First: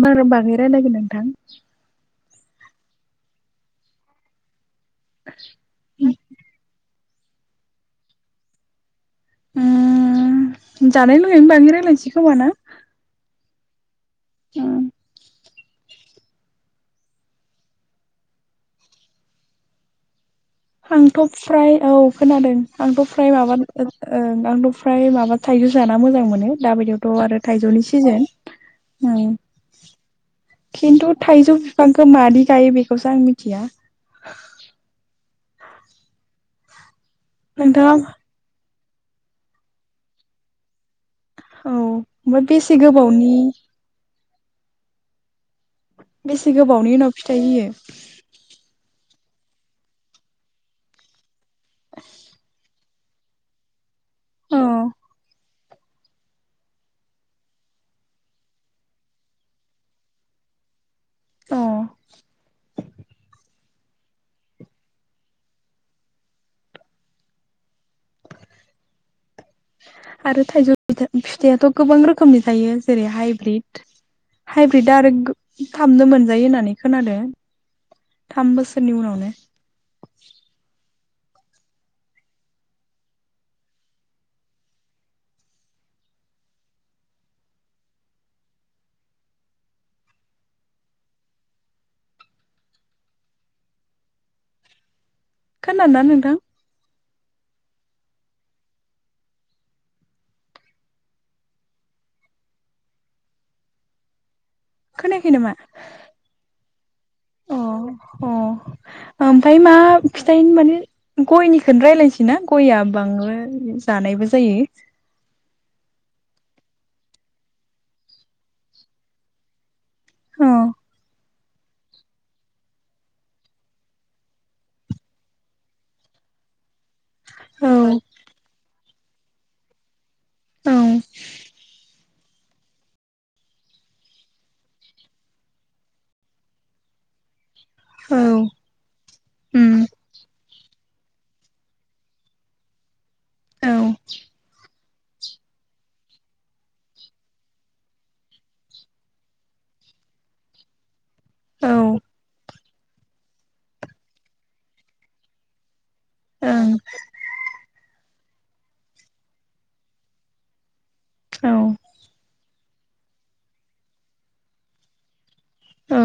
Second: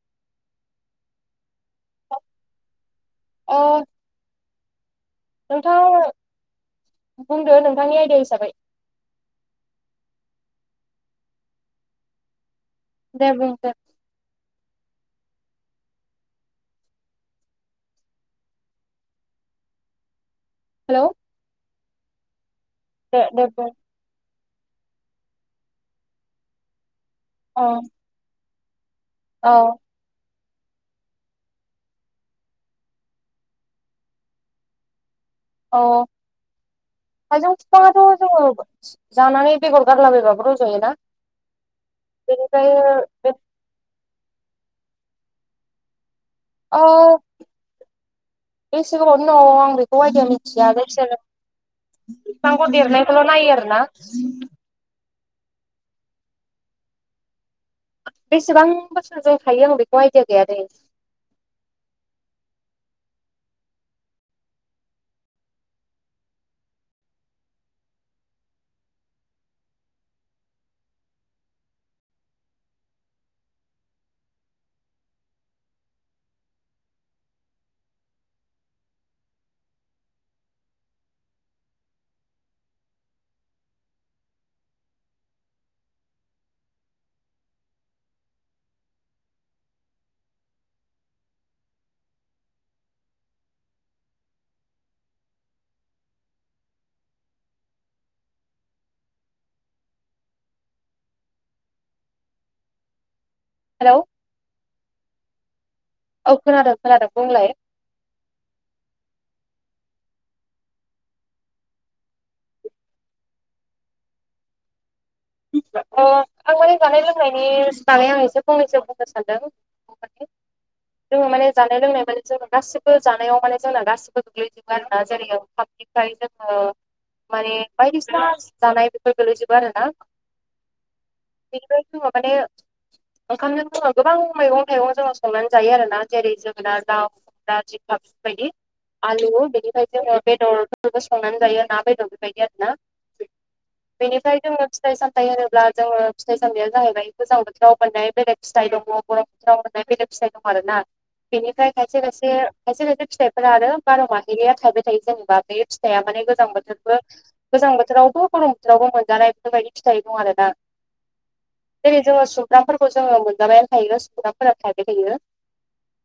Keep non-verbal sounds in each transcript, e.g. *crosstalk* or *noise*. मानि बागै रायलायगोन नोंथां। अ नोंथाङा आंनो बुंदो नोंथांनि आयदायै हिसाबै। उम जानाय लोंनायनि बाङै रायलायनोसै खोमा ना। दे बुं हेलौ आंथ' फ्राय औव खोनादों आंथ' दे फ्राय दे माबा बुं ओं ओ आंथ' ओमफ्राय माबा थाइजौ जाना मोजां मोनो दाबायदियावथ' आरो औ थाइजौनि सिजोन। उम औ खिन्थु थायजौ बिफांखौ मादै गायो बेखौसो आं मिथिया। अ थायजौ नोंथाङा बिफाङाथ' जोङो जानानै बेगर गारलाबायबाबो रज'योना। औ ओमफ्राय बेनिफ्राय बेसे गोबावनि ओ बेसे गोबावनि उनाव औ फिथाइ होयो। बेसे गोबावनि उनाव आं बेखौ आइदाखौ मिथिया जायखि जाया बिफांखौ देरनाय खौल' नायो आरोना। उम बेसेबां बोसोरजों थायो आं बेखौ आइदा गैया दै। अ आरो थाइजौ फिथाइआथ' गोबां रोखोमनि जायो जेरै हाइब्रिद हाइब्रिदा आरो गो खामनो मोनजायो होननानै खोनादों। थाम बोसोरनि उनाव नो। खोनादों ना नोंथां? हेल'! खोनायाखै नामा? औव खोनादों खोनादों। बुंलाय ओमफाय मा फिथाइ माने गयनिखौनो रायलायनोसै ना? गयआ बांद्राय जानाय बो जायो। अ आं माने जानाय लोंनायनि बागै आंसे फंनैसो बुंनो सानदों। अ जोङो माने जानाय लोंनाय माने जोङो गासिबो जानायाव माने जोंना गासिबो गोगैजोबो आरोना जेरै पाब्लिकाइ जोंङो माने औ बायदिसिना जानाय बेफोर गोलै'जोबो आरो ना। औ बेनिफ्राय जोङो माने ओंखामजों जोङो गोबां मैगं थाइगं जोङो संनानै जायो आरोना जेरै जोगोनार दाउ, जिंखा औ बेफोरबायदि, आलु उम बेनिफाय जोङो बेदर *unintelligible* संनानै जायो ना बेदर बेबायदि आरोना। औ बेनिफ्राय जोङो फिथाइ सामथाय होनोब्ला जोङो फिथाइ सामथाइया जाहैबाय गोजां बोथोराव मोननाय बेलेग फिथाइ दङ। गरम बोथोराव मोननाय बेनो फिथाइ दं आरो ना औ बेनिफ्राय खायसे-खायसे खायसे-खायसे फिथाइफोरा आरो बार' माहेरिया थायबाय थायो जेनेबा बे फि थाइया माने गोजां ओं बोथोरबो गोजां बोथोरावबो' गरम बोथोरावबो मोनजानाय बेफोरबायदि फिथाइ दं आरो ना। औ जेरै जोङो सुमगफ्रामफोरखौ जोङो मोनजाबायानो थायो सुमफ्रामफोरा थायबाय थायो। औ।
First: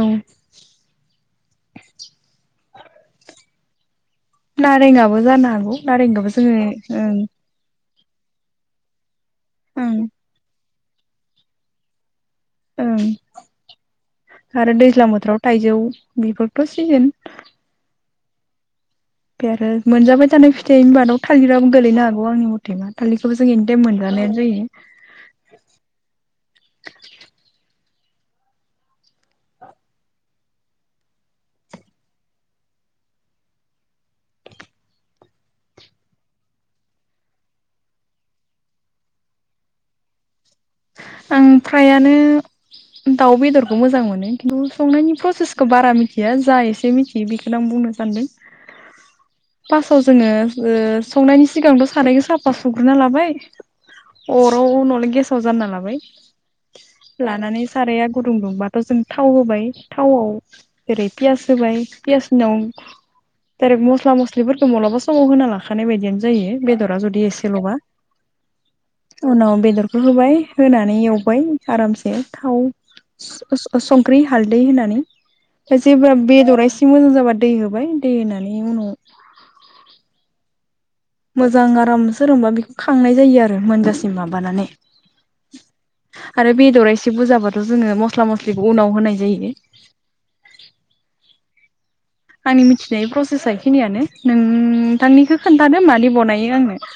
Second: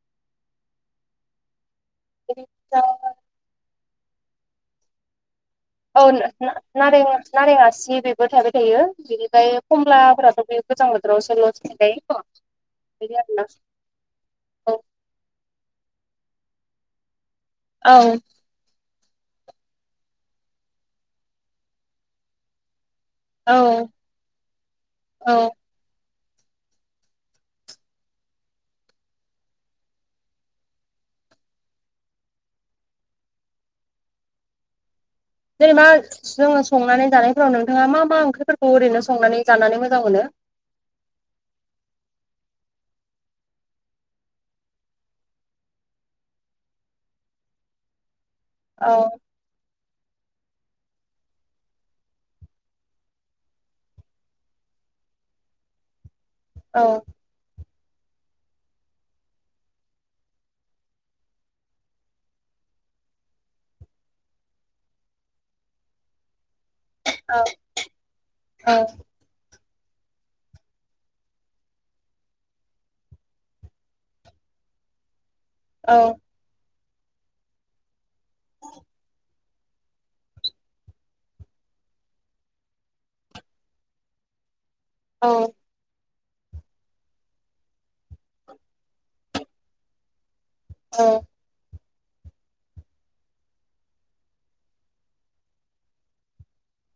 *unintelligible* नारेंङाबो जानो हा औ ना-ना-नारें-नारें आसि बे बो थाबाय थायो बिनिफाय ओं कमलाफोराथ' बे गोजां बोथोरावसो ल'सो थायबाय। ओं औ आरो दैज्लां बोथोराव थाइजौ बेफोरथ' सिजोन। औ। बे आरो मोनजाबाय जानाय फिथाइनि मादाव थांलिराबो गोलैनो हागौ आंनि मथे बा। थलिखौबो जों औ एनिटाइम मोनजानायानो जायो। औ जेनेबा जोङो संनानै जानायफोराव नोंथाङा मा मा ओंख्रिफोरखौ ओरैनो संनानै जानानै मोजां मोनो? *inaudible* आं फ्रायानो दाउ बेदरखौ मोजां मोनो खिन्थु संनायनि प्रसेसखौ बारा मिथिया। जा एसे मिथियो बेखौनो आं बुंनो सानदों। औ। फार्स्टआव जोङो ओ संनायनि सिगांथ' सारायखौ साफा सुग्रोना लाबाय, अराव नङावलाय गेसाव जाननानै लाबाय औ लानानै साराया गुदुं दुंबाथ' जों थाव होबाय थावआव ओेरै पियास होबाय पियासनि उनाव दायरेक्ट मस्ला-मस्लिफोरखौ मालाबा समाव होना लाखानाय बायदियानो जायो। बेदर रा जुदि औ एसे ल'बा औ उनाव बेदर होबाय होनानै एवबाय आरामसे थाव, स-स-संख्रि हालदै होनानै। औ जेब्ला बेदरा एसे मोजां जाबा दै होबाय। दै होनानै उनाव मोजां आराम सोरोंबा बेखौ खांनाय जायो आरो मोनजासिम माबानानै। औ। आरो बेदरा एसे बुरजाबाथ' जोङो मस्ला मस्लिखौ उनाव होनाय जायो। औ अ आंनि मिथिनाय प्रसेसा बेखिनियानो नोंथांनिखौ खोन्थादो मानरै बनायो आंनो। *inaudible*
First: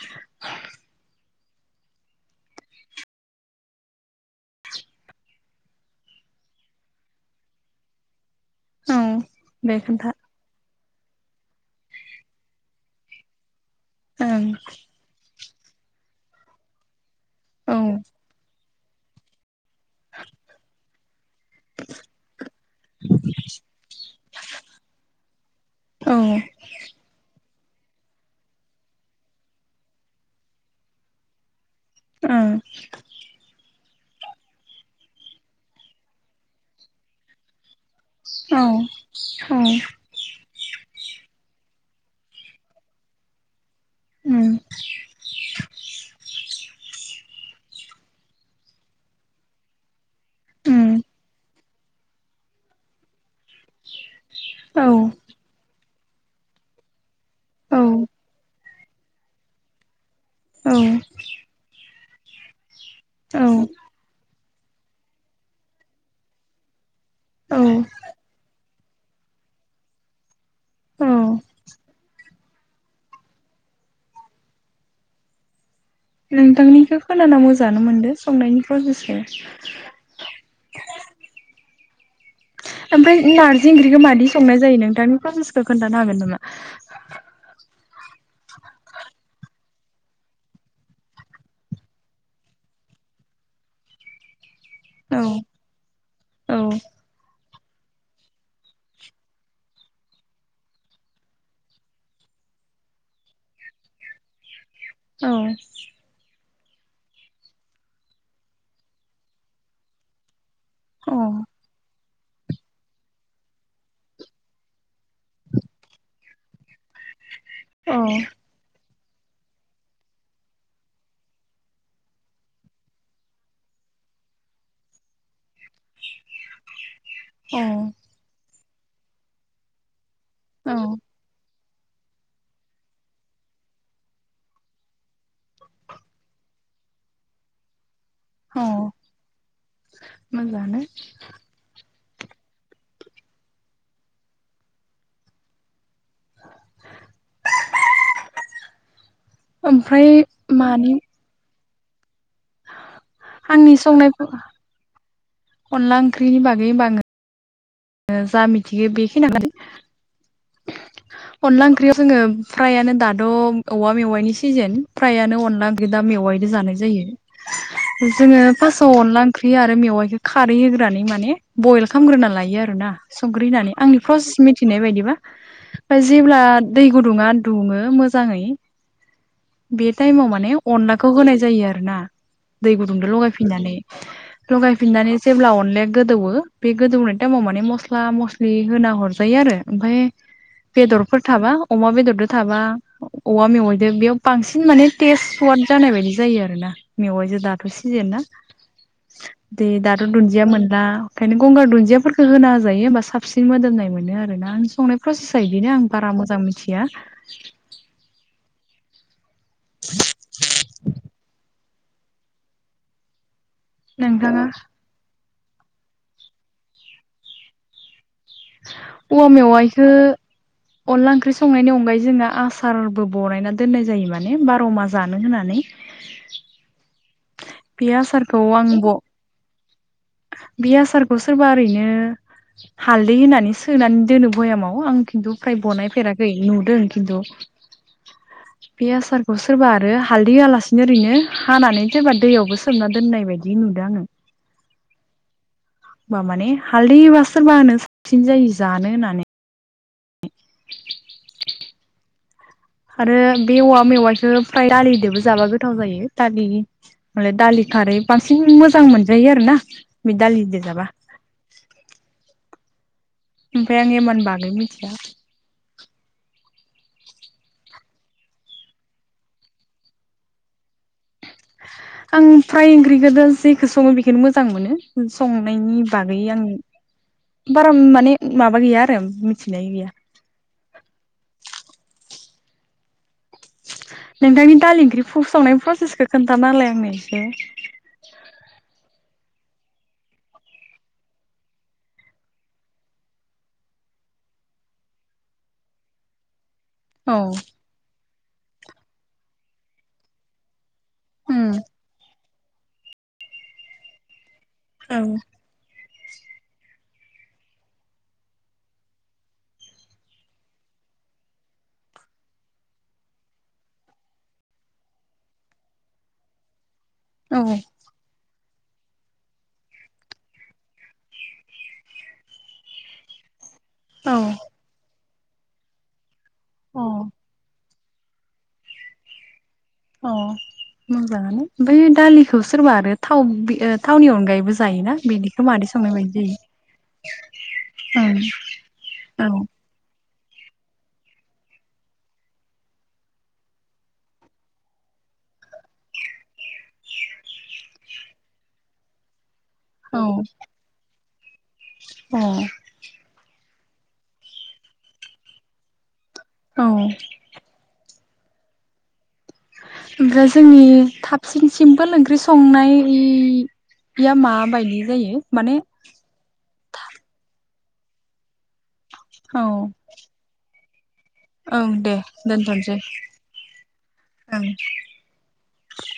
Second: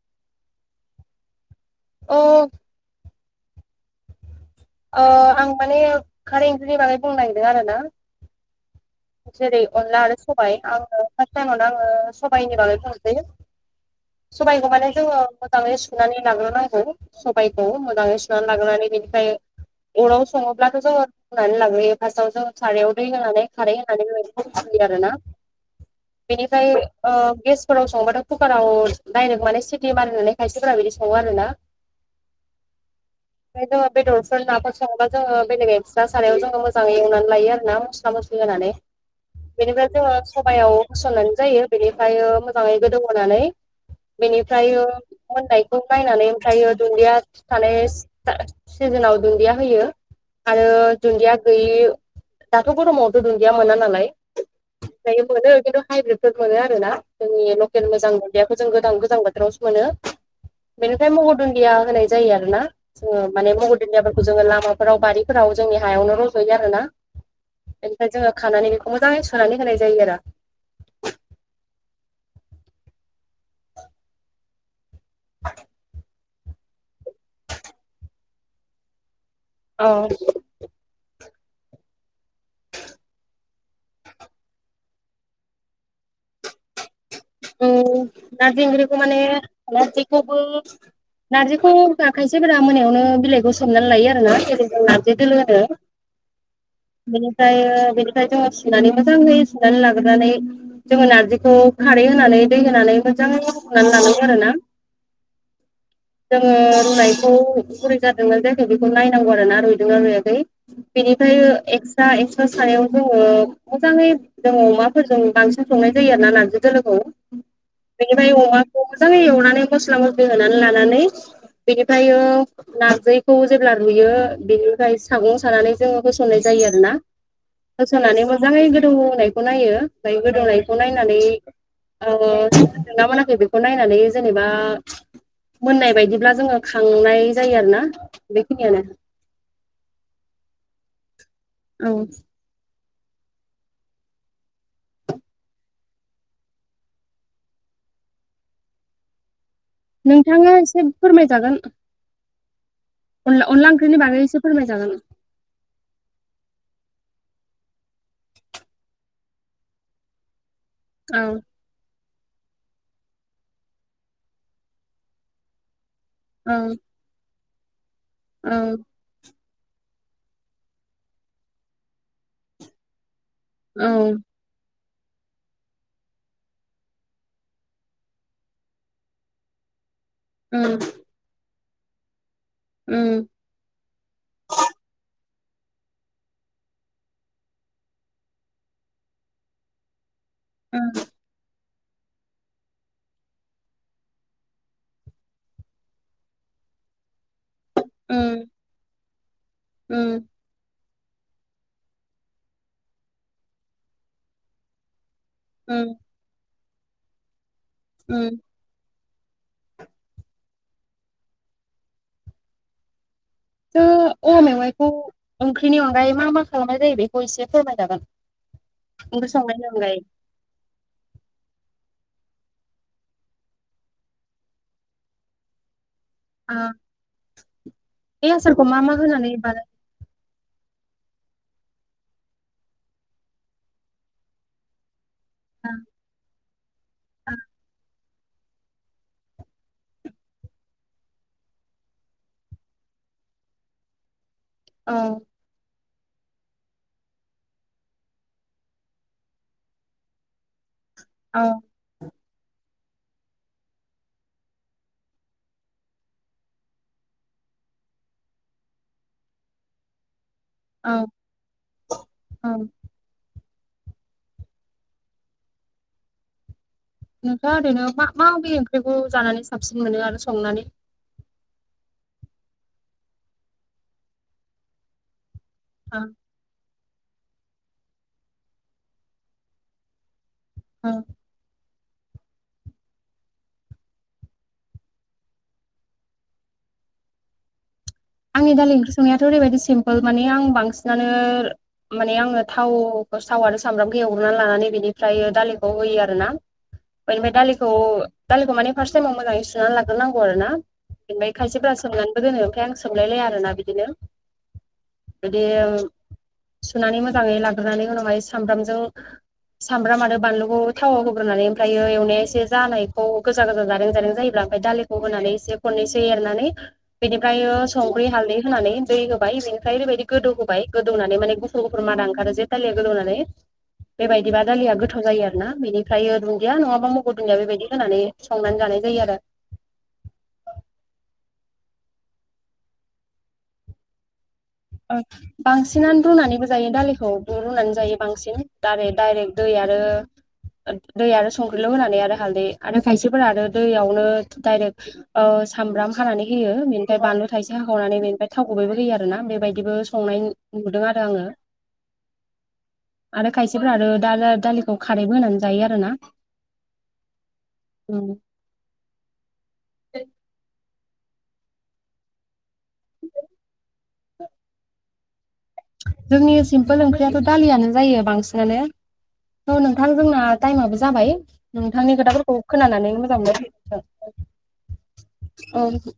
अ ओ आं माने खारै ओंख्रिनि बागै बुंनो नागिरदों आरो ना। औ जेरै दे अनला खोन्था आरो सबाय। आं फास्ट टाइमावनो आङो सबाइनि बागै बुंसै ओं सबाइखौ माने जोङो, मोजाङै सुनानै लाग्रोनांगौ सबायखौ औ मोजाङै सुनानै लाग्रोनानै बेनिफ्राय, अराव सङोब्लाथ' जोङो रुनानै लाग्रोयो फार्स्टआव जों सारायाव दै होनानै खारै होनानै बेबायदि आरि आरो ना औ बेनिफ्राय ओ गेसफोराव संबाथ' कुकाराव दायरेक्ट माने सिटि मारिनानै खायसेफोरा संङो आरोना? उम जोङो बेदरफोर नाफोर सङोबा जोङो बेलेग एकस्रा सारायाव जोङो मोजाङै एवनानै लायो आरो ना? औ मसला-मसलि औ बेनिफ्राय जोंङो सबायाव होसननानै जायो बेनिफ्राय मोजाङै गोदौहोनानै, उम बेनिफ्राय मोननायखौ नायनानै ओमफ्रायो दुन्दिया, थानाय सिजोनाव दुन्दिया होयो आरो उम दुन्दिया, *unintelligible* दाथ' गरमावथ' दुन्दिया मोना नालाय औ मोनो खिन्थु, हाइब्रिदफोर मोनो आरोना जोंनि लकेल औ मोजां मुदियाखौ जों गोजां गोजां बोथोरावसो मोनो, औ बेनिफ्राय महर दुन्दिया होनाय जायो आरो ना जोङो औ माने महर जों लामाफोराव बारिफोराव जोंनि हायावनो रज'यो आरोना औ बेनिफ्राय जोङो खानानै बे मोजाङै सोनानै होनाय जायो आरो उम नोंथांनिखौ खोनाना मोजाङानो मोनदों संनायनि फ्रासेस खौ औ ओमफ्राय नारजि ओंख्रिखौ मादि संनाय जायो नोंथांनि फ्रासेस खोन्थानो हागोन नामा? नार्जिखौबो, नार्जिखौ खायसेफोरा मोनायावनो बिलाइखौ सोमनानै लायो आरोना जेरै नार्जि औ दोलो आरो औ ओमफाय बेनिफ्राय जोङो सुनानै मोजाङै सुनानै लाग्रोनानै जोङो नार्जिखौ, खारै होनानै दै होनानै मोजां संनानै लानांगौ आरो ना, औ जोङो रुनायखौ गुरै जादोंना जायाखै बेखौ नायनांगौ आरोना रुइदोंना रुइयाखै, बेनिफ्राय एकस, दा एक्स्रा सानायाव जोङो मोजाङै जोंङो अमाफोरजों बांसिन संनाय जायो आरोना नार्जि, खौ औ बेनिफ्राय अमाखौ, मोजाङै एवनानै मस्ला मस्लि होनानै लानानै बेनिफ्राय नार्जिखौ जेब्ला रुयो, ओ बेनिफ्राय साम'स सानानै जोङो होसननाय जायो आरोना होसननानै मोजाङै गोदौनायखौ नायो। नाय औ गोदौनायखौ नायनानै, ओ मोनदोंना मोनाखै बेखौ नायनानै जेनेबा, मोननाय बायदिब्ला जोङो खांनाय जायो आरो ना? औ बेखिनियानो मोजांआनो औ ओमफ्राय नोंथाङा एसे मानि फोरमायजागोन, अनला आंनि ओंख्रिनि संनाय बागै एसे फोरमायजागोन अनला ओंख्रिनि बागै बाङो, जा मिथियो बेखिनियानो औ अनला ओंख्रियाव, जोङो फ्रायानो दाद' औवा मेवाइनि सिजेन फ्रायानो अनला, दा औ मेवाइजो जानाय जायो। जोङो औ फास्सआव अनला ओंख्रि आरो मेवाइखौ खारै होग्रानै माने बयल खालामग्रोना लायो आरो ना? संग्रि होननानै औ आंनि फ्रसेस मिथिनाय बायदि, ओमफ्राय जेब्ला दै गुदुङा दुंङो मोजाङै बे, टाइमाव माने उम अनलाखौ होनाय जायो आरो ना दै गुदुंजों उम लगायफिननानै लगायफिननानै जेब्ला अनलाया गोदौवो बे गोदौनाय टाइमाव माने मस्ला मस्लि होना हरजायो आरो ओमफ्राय उम बेदरफोर थाबा अमा बेदरजों थाबा औवा मेवाइजों बेयाव बांसिन माने टेस्ट सवाद जानाय बायदि जायो आरोना मेवाइजों दा दाथ' सिजोन ना उम दै दाथ' उम दुन्दिया मोनला ओंखायनो गंगार दुन्दियाफोरखौखौ होना हो जायो होमबा साबसिन मोदोमनाय मोनो आर नां संनाय फ्रासिस बिदिनो आं उम बारा मोजां मिथिया उम *inaudible* औवा नोंथाङा मेवाइखौ ओंख्रिनि अनगायै मा मा खालामनाय जायो बेखौ एसे फोरमायजागोन औवा ओंख्रि संनायनि मेवाइखौ अनगायै अनला ओंख्रि संनायनि अनगायै जोंना आसारबो बनायना दोननाय जायो माने बार'मा जानो होननानै। *inaudible* बे आसारखौ आं मा ब मा होनानै बानाय बे आसारखौ सोरबा ओरैनो हालदै होनानै सोनानै दोनो भयामाव आं खिन्थु फ्राय बानायफेराखै नुदों खिन्थु। बे आसारखौ सोरबा आरो हालदै होआलासिनो ओरैनो हानानै सोरबा दैयावबो सोमना दोननाय बायदि नुदों आङो। औ। होमबा माने हालदैबा सोरबा होनो साबसिन जायो जानो होननानै। औ आरो बे औवा मेवाइखो फ्राय दालिदोबो जाबा गोथाव जायो *unintelligible* दालि खारै बांसिन मोजां मोनजायो आरोना बे दालि औ औ। ओमफाय आं एमान बागै मिथिया। नोंथाङा ओरैनो मा माबि ओंख्रिखौ जानानै साबसिन मोनो आरो संनानै? आं फ्राय ओंख्रिखोदो जेखो सङो बेखोनो मोजां मोनो। संनायनि बागै आं बारा माने माबा गैया आरो मिथिनाय गैया। *inaudible* *inaudible* नोंथांनि दालि ओंख्रि फ संनायनि प्रसेसखौ खोन्थाना होलाय आंनो एसे। थ' ओरैबायदि सिमपोल माने आं बांसिनानो माने आङो थाव बा साव आरो सामब्रामखो एव ग्रोना लानानै बेनिफ्रायो दालिखौ होयो आरोना। औ बेनिफ्राय दालिखौ दालिखौ माने फार्स्ट टाइमाव मोजाङै सुनानै लागोरनांगौ आरोना। ओमफ्राय उम खायसेफोरा सोमनानैबो दोनो ओमफाय आं सोमलायलाया आरोना बिदिनो। औ बिदि सुनानै मोजाङै लाग्रोनानै उनावहाय सामब्रामजों सामब्राम आरो बानलुखौ थावाव होग्रोनानै ओमफ्रायो एवनाया एसे जानायखौ गोजा गोजा जारें जारें जायोब्ला ओमफाय दालिखौ होनानै एसे खननैसो एरनानै औ बिनिफ्रायो हालदै होनानै दै होबाय बेनिफ्राय ओरैबायदि गोदौ होबाय गोदौनानै माने गुफुर गफुर मादा ओंखारो जे दालिया गोदौनानै। औ बेबायदिबा दालिया गोथाव जायो आरो। ना बेनिफ्राय दुन्दिया नङाबा औ मगु दुन्दिया बेबायदि होनानै संनानै जानाय जायो आरो। अह मोजाङानो। ओमफाय दालिखौ सोरबा आरो थाव बि थावनि अनगायैबो जायोना बिदिखौ मादै संनाय बांसिनानो बायदि रुनानैबो जायो दालिखौ रुनानै जायो बांसिन दारे डाइरेक्ट ओं दैया आरो दै आरो संख्रिल' होनानै आरो हालदै आरो खायसेफोरानो दैयावनो डायरेक्ट ओ ओ सामब्राम हानानै होयो। बेनिफाय बानलु थाइसे हाखावनानै बेनिफाय थाव गुबैबो होयो आरोना बेबाय दिबो संनाय नुदों आरो आङो। अह। आरो खायसेफोरा आरो दा-दा-दालिखौ खारैबो होनानै जायो आरोना। औ। *inaudible* ओमफ्राय जोंनि थाबसिन सिम्पोल ओंख्रि संनाया माबायदि जायो? माने? जोंनि सिम्पोल ओंख्रियाथ' दालियानो जायो बांसिनानो। औ त' नोंथां जोंना टाइमाबो जाबाय ओं नोंथांनि दे खोथाफोरखौ दोनथ'नोसै खोनानानै मोजां मोनबाय। ओं औ।